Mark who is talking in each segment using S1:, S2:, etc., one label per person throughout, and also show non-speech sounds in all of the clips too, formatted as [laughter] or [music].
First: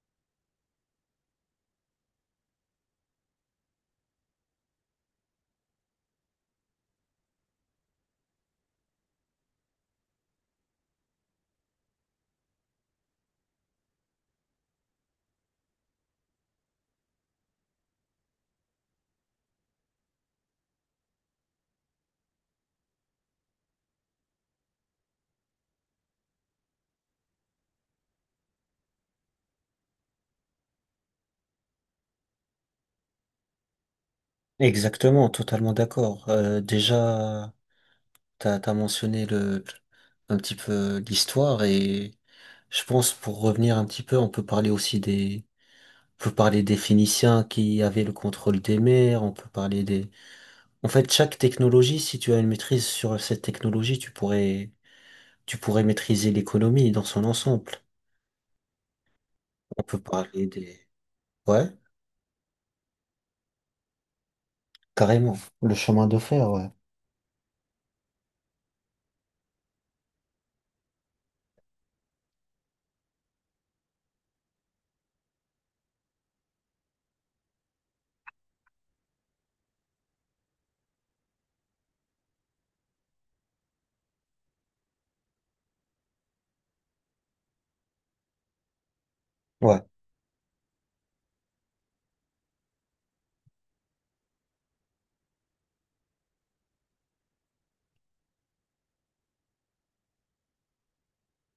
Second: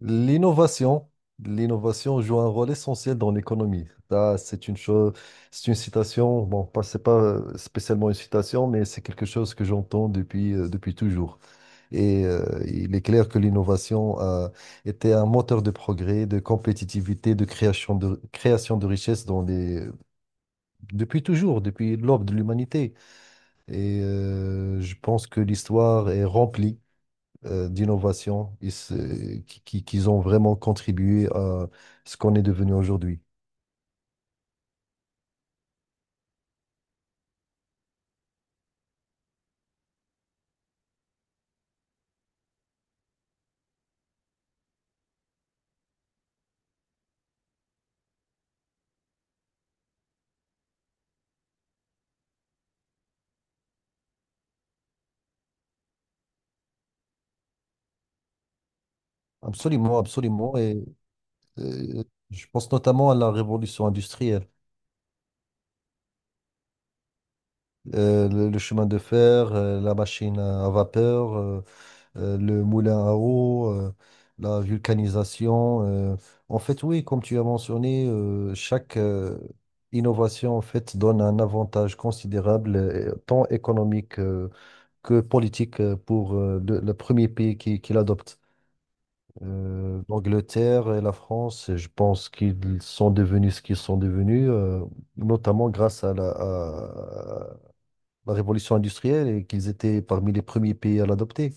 S1: L'innovation, l'innovation joue un rôle essentiel dans l'économie. Là, c'est une chose, c'est une citation, bon, pas, c'est pas spécialement une citation, mais c'est quelque chose que j'entends depuis toujours. Et il est clair que l'innovation a été un moteur de progrès, de compétitivité, de création de richesses depuis toujours, depuis l'aube de l'humanité. Et je pense que l'histoire est remplie d'innovation et qu'ils ont vraiment contribué à ce qu'on est devenu aujourd'hui.
S2: Exactement, totalement d'accord. Déjà, t'as mentionné un petit peu l'histoire et je pense pour revenir un petit peu, on peut parler aussi on peut parler des Phéniciens qui avaient le contrôle des mers, on peut parler en fait, chaque technologie, si tu as une maîtrise sur cette technologie, tu pourrais maîtriser l'économie dans son ensemble. On
S1: Absolument,
S2: peut parler
S1: absolument. Et
S2: ouais,
S1: euh, je pense notamment à la révolution industrielle.
S2: carrément, le chemin de fer, ouais.
S1: Le chemin de fer, la machine à vapeur, le moulin à eau, la vulcanisation. En fait, oui, comme tu as mentionné, chaque innovation en fait donne un avantage considérable, tant économique, que politique pour le premier pays qui l'adopte.
S2: Ouais,
S1: L'Angleterre et la France, je pense qu'ils sont devenus ce qu'ils sont devenus, notamment grâce à la révolution industrielle et qu'ils étaient parmi les premiers pays à l'adopter.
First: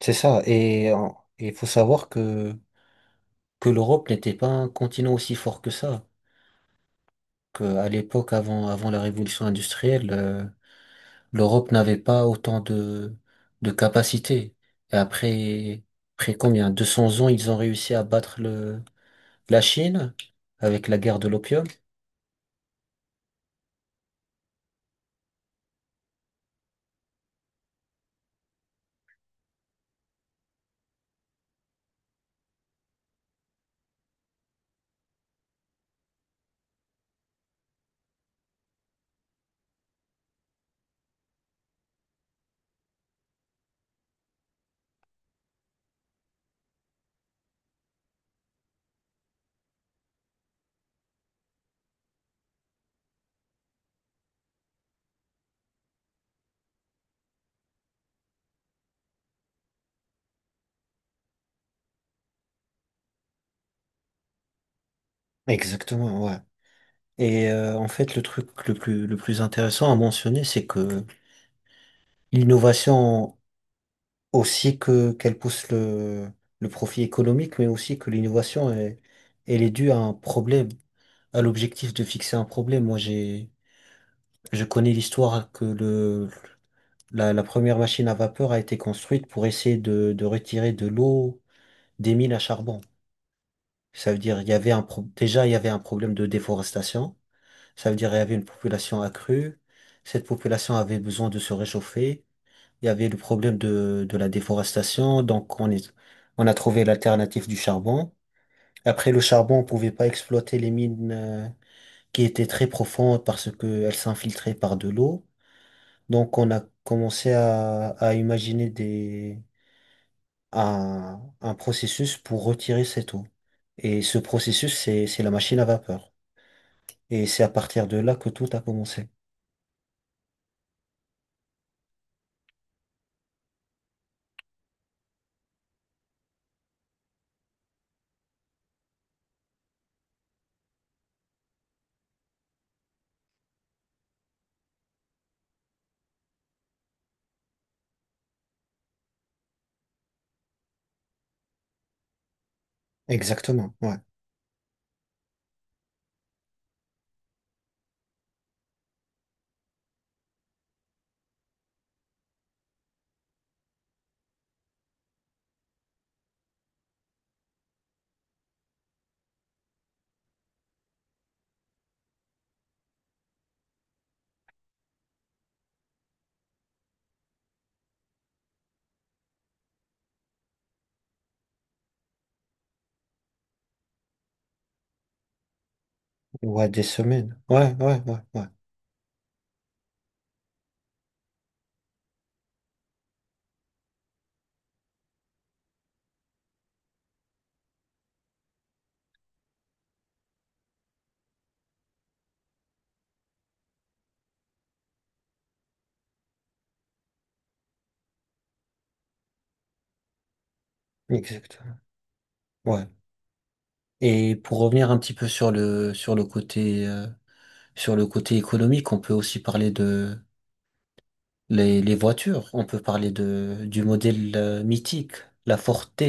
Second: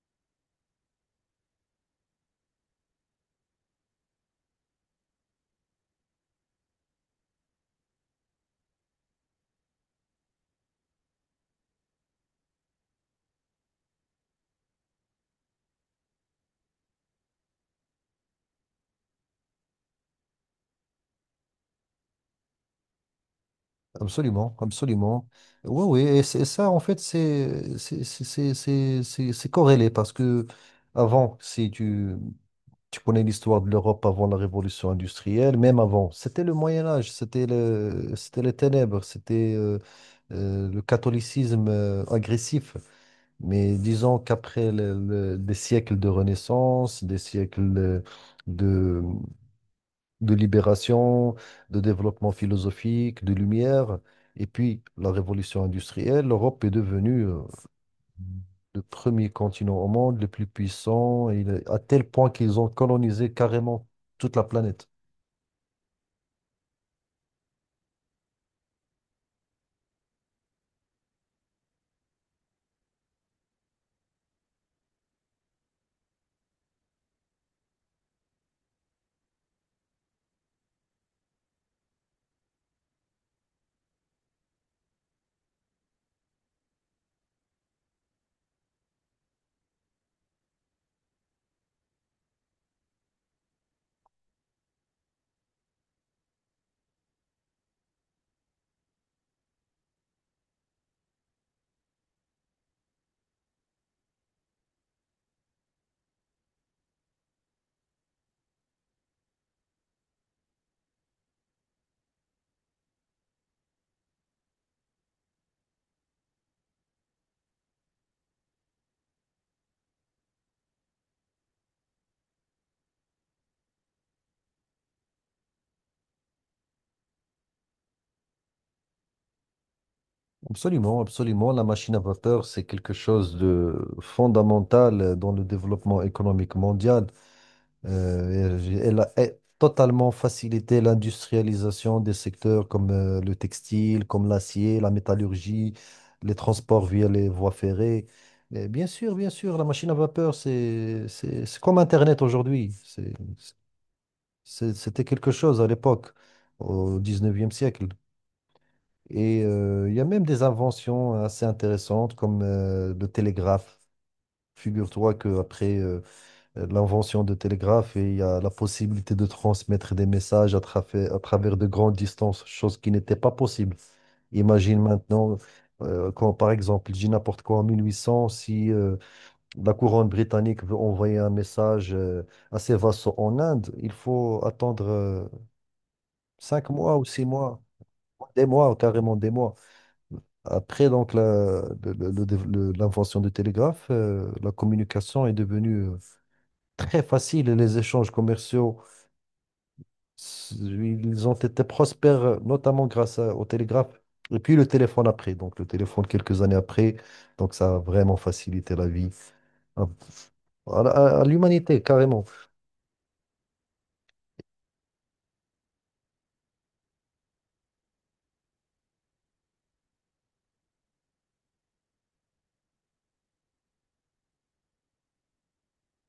S2: c'est ça. Et il faut savoir que l'Europe n'était pas un continent aussi fort que ça, qu'à l'époque avant la révolution industrielle, l'Europe n'avait pas autant de capacités. Et après, après combien? 200 ans, ils ont réussi à battre la Chine avec la guerre de l'opium.
S1: Absolument, absolument. Oui, oui, et ça, en fait, c'est corrélé parce que avant, si tu, tu connais l'histoire de l'Europe avant la révolution industrielle, même avant. C'était le Moyen Âge, c'était les ténèbres, c'était le catholicisme agressif. Mais disons qu'après des siècles de Renaissance, des siècles de, de libération, de développement philosophique, de lumière, et puis la révolution industrielle, l'Europe est devenue le premier continent au monde, le plus puissant, et à tel point qu'ils ont colonisé carrément toute la planète.
S2: Exactement, ouais. Et en fait, le truc le plus intéressant à mentionner, c'est que l'innovation, aussi que qu'elle pousse le profit économique, mais aussi que l'innovation, elle est due à un problème à l'objectif de fixer un problème. Moi, je connais l'histoire que la première machine à vapeur a été construite pour essayer de retirer de l'eau des mines à charbon. Ça veut dire, il y avait déjà, il y avait un problème de déforestation. Ça veut dire, il y avait une population accrue. Cette population avait besoin de se réchauffer. Il y avait le problème de la déforestation. Donc, on a trouvé l'alternative du charbon. Après, le charbon, on pouvait pas exploiter les mines, qui était très profonde parce qu'elle s'infiltrait par de l'eau. Donc on a commencé à imaginer un processus pour retirer cette eau. Et ce processus, c'est la machine à vapeur. Et c'est à partir de là que tout a commencé.
S1: Absolument, absolument. La machine à vapeur, c'est quelque chose de fondamental dans le développement économique mondial. Elle a totalement facilité l'industrialisation des secteurs comme le textile, comme l'acier, la métallurgie, les transports via les voies ferrées. Et bien sûr, la machine à vapeur, c'est comme Internet aujourd'hui. C'est-
S2: Exactement, ouais.
S1: C'est- C'était quelque chose à l'époque, au 19e siècle. Et il y a même des inventions assez intéressantes comme le télégraphe. Figure-toi qu'après l'invention de télégraphe, il y a la possibilité de transmettre des messages à travers de grandes distances, chose qui n'était pas possible. Imagine maintenant, quand par exemple, je dis n'importe quoi, en 1800, si la couronne britannique veut envoyer un message à ses vassaux en Inde, il faut attendre.
S2: Ouais,
S1: Cinq
S2: des
S1: mois ou six
S2: semaines.
S1: mois,
S2: Ouais, ouais, ouais,
S1: des
S2: ouais.
S1: mois, carrément des mois. Après donc l'invention du télégraphe, la communication est devenue très facile et les échanges commerciaux, ils ont été prospères, notamment grâce au télégraphe et puis le téléphone après. Donc le téléphone quelques années après, donc ça a vraiment facilité la vie à, à
S2: Exactement.
S1: l'humanité carrément.
S2: Ouais. Et pour revenir un petit peu sur sur le côté économique, on peut aussi parler les voitures. On peut parler du modèle mythique, la Forte.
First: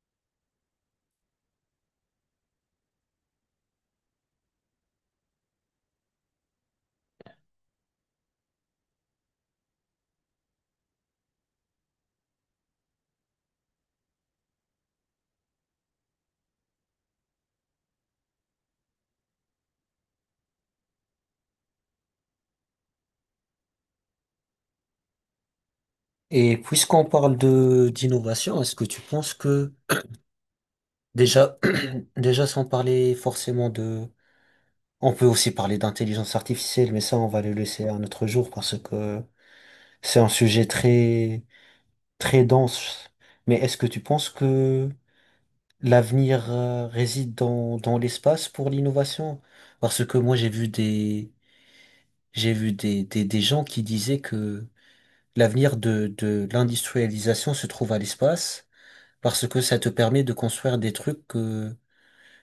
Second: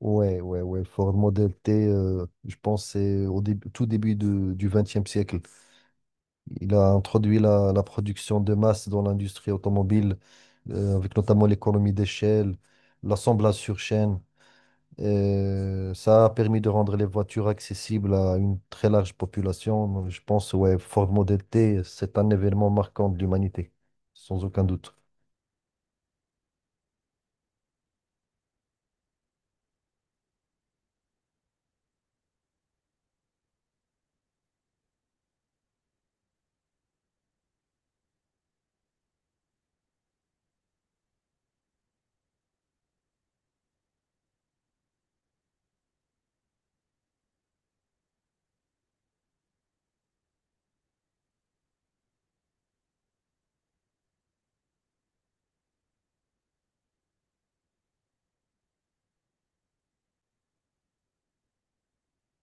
S1: Ouais, ouais, ouais. Ford Model T, je pense c'est au début, tout début du XXe siècle. Il a introduit la production de masse dans l'industrie automobile, avec notamment l'économie d'échelle, l'assemblage sur chaîne. Et ça a permis de rendre les voitures accessibles à une très large population. Donc, je pense, ouais, Ford Model T, c'est un événement marquant de l'humanité, sans aucun doute.
S2: Et puisqu'on parle de d'innovation, est-ce que tu penses que déjà, [clears throat] déjà sans parler forcément on peut aussi parler d'intelligence artificielle, mais ça on va le laisser à un autre jour parce que c'est un sujet très très dense. Mais est-ce que tu penses que l'avenir réside dans l'espace pour l'innovation? Parce que moi j'ai vu des gens qui disaient que l'avenir de l'industrialisation se trouve à l'espace parce que ça te permet de construire des trucs que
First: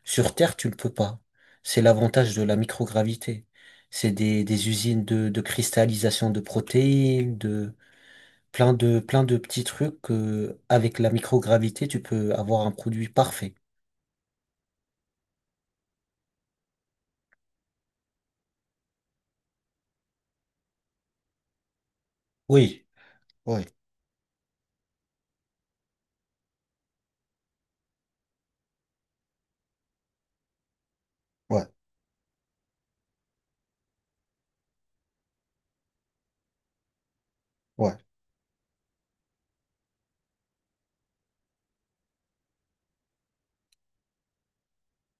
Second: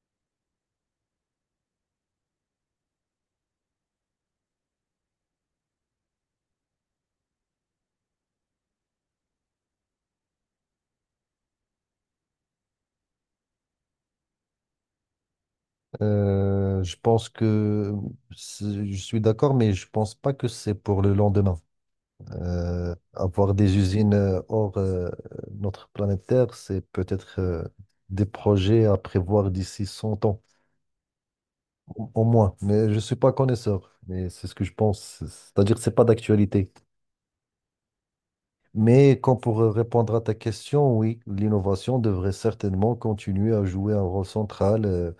S2: sur Terre tu ne peux pas. C'est l'avantage de la microgravité. C'est des usines de cristallisation de protéines, de plein de plein de petits trucs que avec la microgravité tu peux avoir un produit parfait.
S1: Je pense que je suis d'accord, mais je pense pas que c'est pour le lendemain.
S2: Oui.
S1: Avoir
S2: Oui.
S1: des usines hors notre planète Terre, c'est peut-être des projets à prévoir d'ici 100 ans,
S2: Ouais,
S1: au moins. Mais je ne suis pas connaisseur, mais c'est ce que je pense. C'est-à-dire que ce n'est pas d'actualité.
S2: ouais,
S1: Mais quand pour répondre à ta question, oui, l'innovation devrait certainement continuer à jouer un rôle central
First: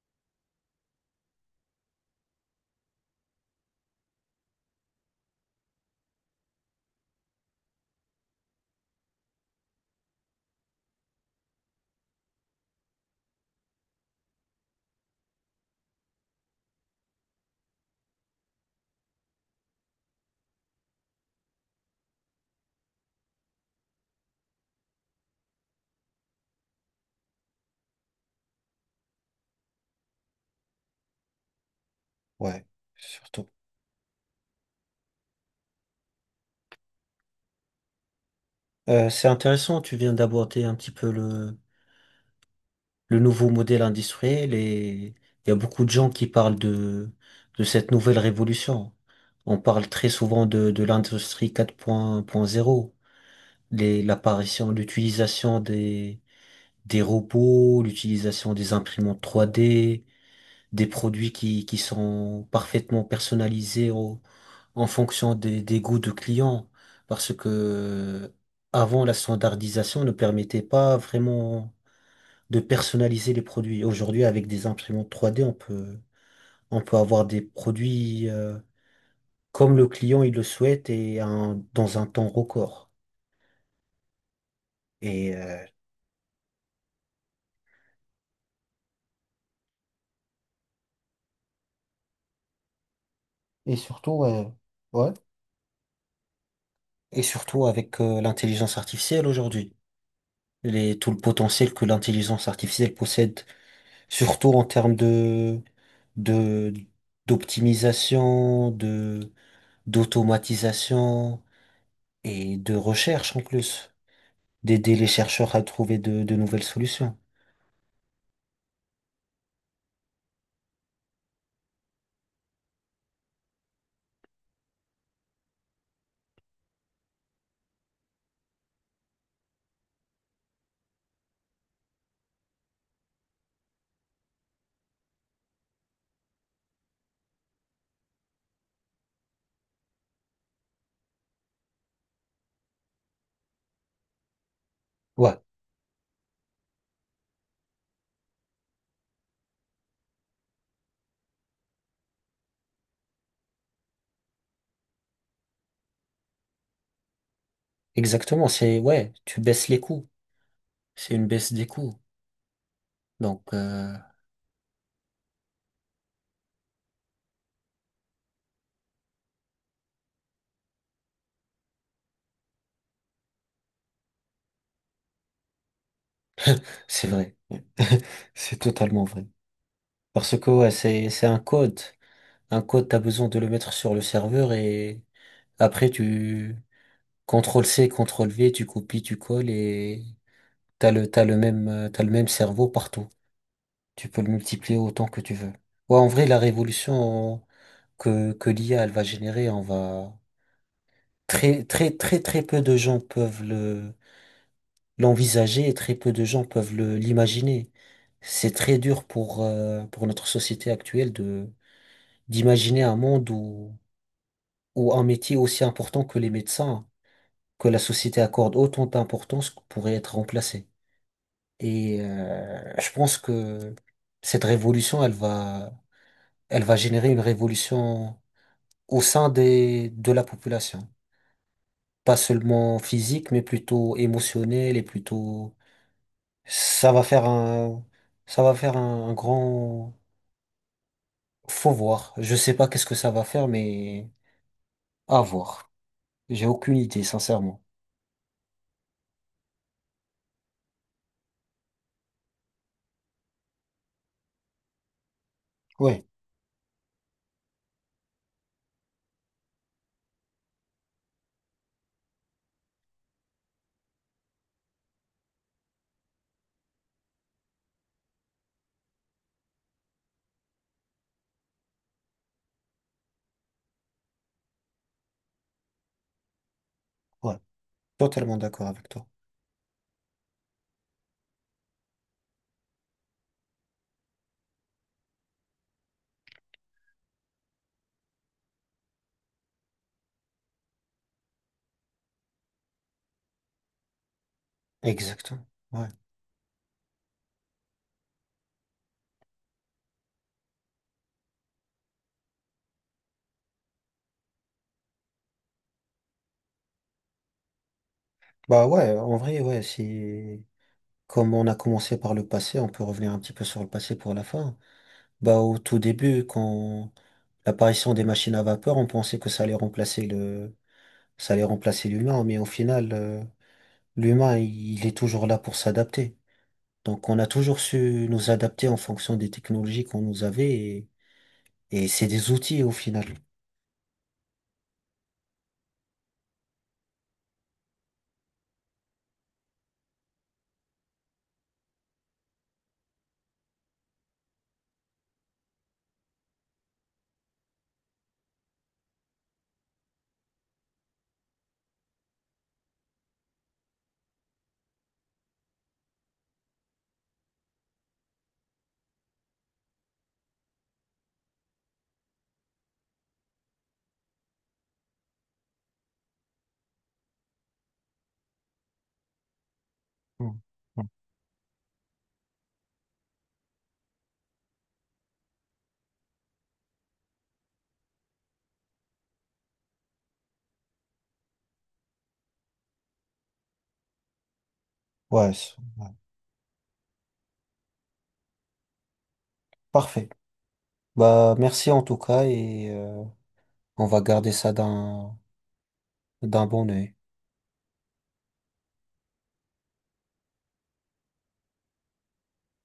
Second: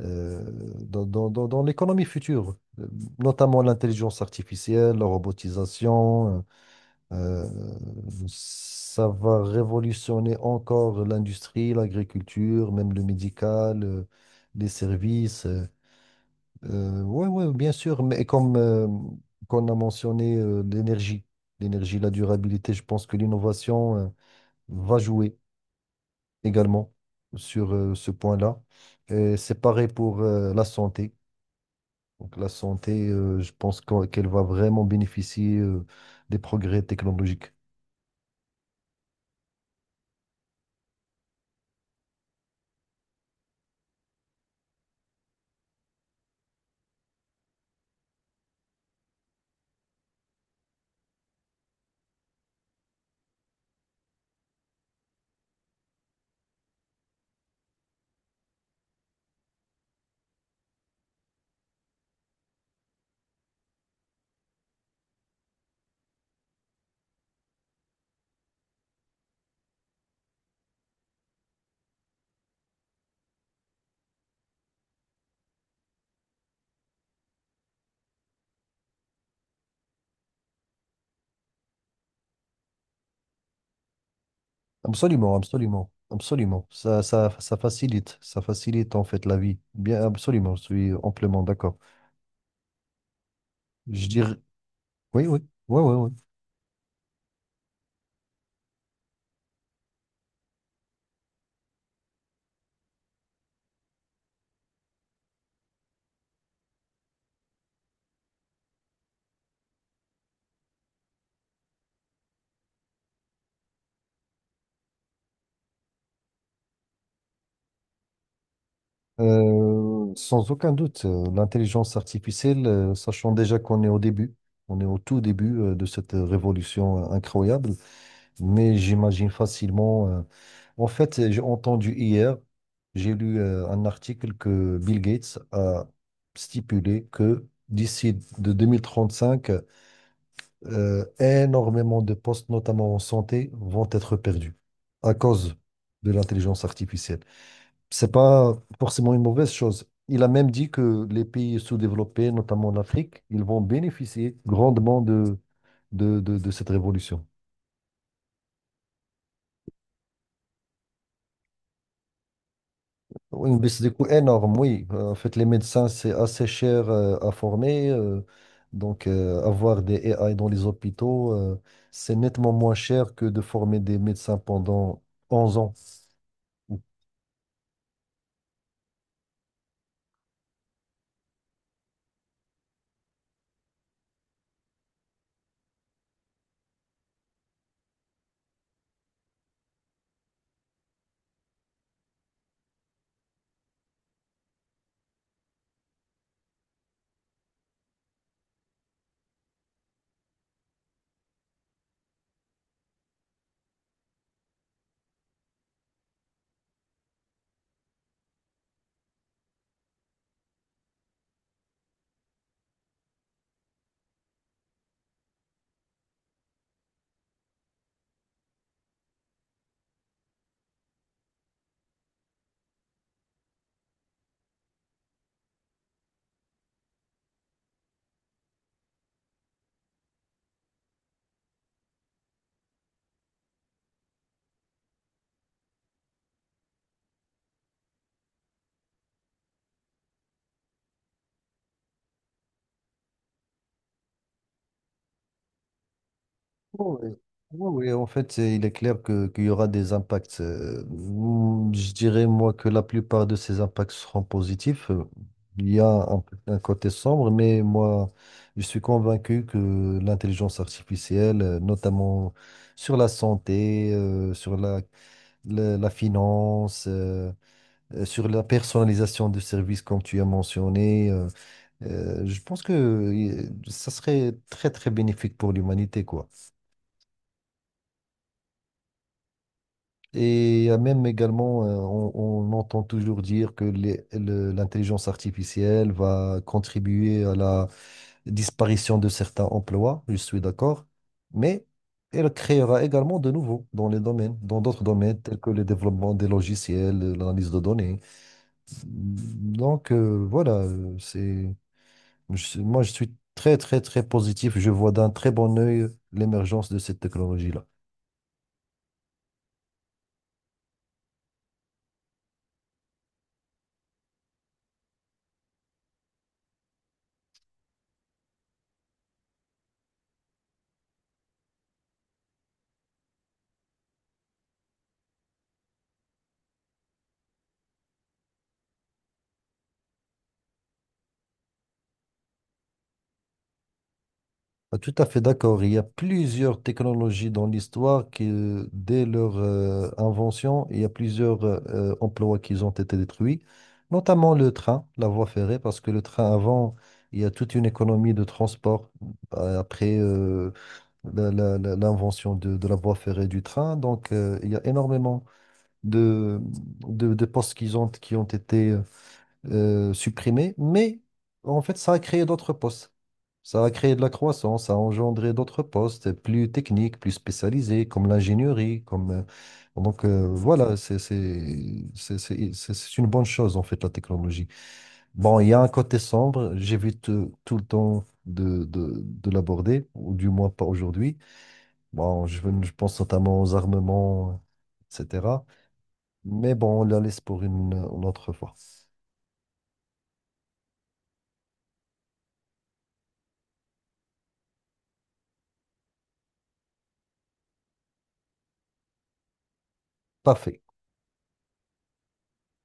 S1: euh, dans l'économie future, notamment l'intelligence artificielle, la robotisationEuh, Ça va révolutionner encore l'industrie, l'agriculture, même le médical, les services. Ouais, ouais, bien sûr, mais comme qu'on a mentionné l'énergie, la durabilité, je pense que l'innovation va jouer également sur ce point-là. Et c'est pareil pour la santé. Donc la
S2: ouais,
S1: santé,
S2: surtout.
S1: je pense qu'elle va vraiment bénéficier des progrès technologiques.
S2: C'est intéressant, tu viens d'aborder un petit peu le nouveau modèle industriel et il y a beaucoup de gens qui parlent de cette nouvelle révolution. On parle très souvent de l'industrie 4.0, l'apparition, l'utilisation des robots, l'utilisation des imprimantes 3D, des produits qui sont parfaitement personnalisés en fonction des goûts de clients. Parce que avant, la standardisation ne permettait pas vraiment de personnaliser les produits. Aujourd'hui, avec des imprimantes 3D, on peut avoir des produits comme le client il le souhaite et dans un temps record. Et,
S1: Absolument,
S2: euh,
S1: absolument, absolument. Ça facilite en fait la vie. Bien, absolument, je suis amplement d'accord.
S2: et
S1: Je
S2: surtout,
S1: dirais,
S2: ouais, ouais.
S1: oui, oui, oui, oui, oui.
S2: Et surtout avec l'intelligence artificielle aujourd'hui. Tout le potentiel que l'intelligence artificielle possède, surtout en termes de, d'optimisation, d'automatisation et de recherche en plus, d'aider les chercheurs à trouver de nouvelles solutions.
S1: Sans aucun doute, l'intelligence artificielle, sachant déjà qu'on est au début, on est au tout début de cette révolution incroyable, mais j'imagine facilement. En fait, j'ai entendu hier, j'ai lu un article que Bill Gates a stipulé que d'ici de 2035, énormément de postes, notamment en santé, vont être perdus à
S2: Ouais,
S1: cause de l'intelligence artificielle. C'est pas forcément une mauvaise chose. Il a même dit que les pays sous-développés, notamment en Afrique, ils vont bénéficier grandement de cette révolution.
S2: exactement. Ouais, tu baisses les coûts. C'est une baisse des coûts. Donc,
S1: Oui, une baisse des coûts énorme, oui. En fait, les médecins, c'est assez cher à former. Donc, avoir des AI dans les hôpitaux, c'est nettement moins cher que de former des médecins pendant 11 ans.
S2: c'est vrai. [laughs] C'est totalement vrai. Parce que, ouais, c'est un code. Un code, t'as besoin de le mettre sur le serveur et après, CTRL-C, CTRL-V, tu copies, tu colles et t'as le même cerveau partout. Tu peux le multiplier autant que tu veux. Ouais, en vrai, la révolution que l'IA, elle va générer, très, très, très, très peu de gens peuvent l'envisager et très peu de gens peuvent l'imaginer. C'est très dur pour notre société actuelle d'imaginer un monde où un métier aussi important que les médecins, que la société accorde autant d'importance pourrait être remplacé. Et je pense que cette révolution, elle va générer une révolution au sein de la population. Pas seulement physique, mais plutôt émotionnelle et plutôt, ça va faire un, ça va faire un grand, faut voir. Je sais pas qu'est-ce que ça va faire, mais à voir. J'ai aucune
S1: Oui,
S2: idée, sincèrement.
S1: oui, oui, en fait, il est clair que, qu'il y aura des impacts. Ou Je dirais, moi, que la plupart de ces impacts seront positifs. Il y a
S2: Ouais,
S1: un côté sombre, mais moi, je suis convaincu que l'intelligence artificielle, notamment sur la santé, sur la finance, sur la personnalisation de services, comme tu as mentionné, je pense que ça serait très, très bénéfique pour l'humanité, quoi.
S2: ouais. Totalement d'accord avec toi.
S1: Et il y a même également, on entend toujours dire que l'intelligence artificielle va contribuer à la disparition de certains emplois, je suis d'accord, mais elle créera également de nouveaux dans les domaines, dans d'autres domaines tels
S2: Exactement.
S1: que le
S2: Ouais.
S1: développement des logiciels, l'analyse de données. Donc voilà, moi je suis très, très, très positif, je vois d'un très bon œil l'émergence de cette technologie-là.
S2: Bah ouais, en vrai, ouais, c'est. Comme on a commencé par le passé, on peut revenir un petit peu sur le passé pour la fin. Bah, au tout début, quand l'apparition des machines à vapeur, on pensait que ça allait remplacer ça allait remplacer l'humain, mais au final, l'humain, il est toujours là pour s'adapter. Donc, on a toujours su nous adapter en fonction des technologies qu'on nous avait et c'est des outils au final.
S1: Ah, tout à fait d'accord. Il y a plusieurs technologies dans l'histoire qui, dès leur invention, il y a plusieurs emplois qui ont été détruits, notamment le train, la voie ferrée, parce que le train avant, il y a toute une économie de transport après l'invention de la voie ferrée du train. Donc, il y a énormément de, de postes qui ont été supprimés, mais en fait, ça a créé d'autres postes. Ça a créé de la croissance, ça a engendré d'autres postes plus techniques, plus spécialisés, comme l'ingénierie, donc
S2: Mm.
S1: voilà,
S2: Mm.
S1: c'est une bonne chose en fait, la technologie. Bon, il y a un côté sombre, j'évite tout le temps de l'aborder, ou du moins pas aujourd'hui. Bon, je pense notamment aux armements,
S2: Ouais,
S1: etc.
S2: ouais.
S1: Mais bon, on la laisse pour une autre fois.
S2: Parfait. Bah, merci en tout cas et on va garder ça d'un bon œil.
S1: Parfait.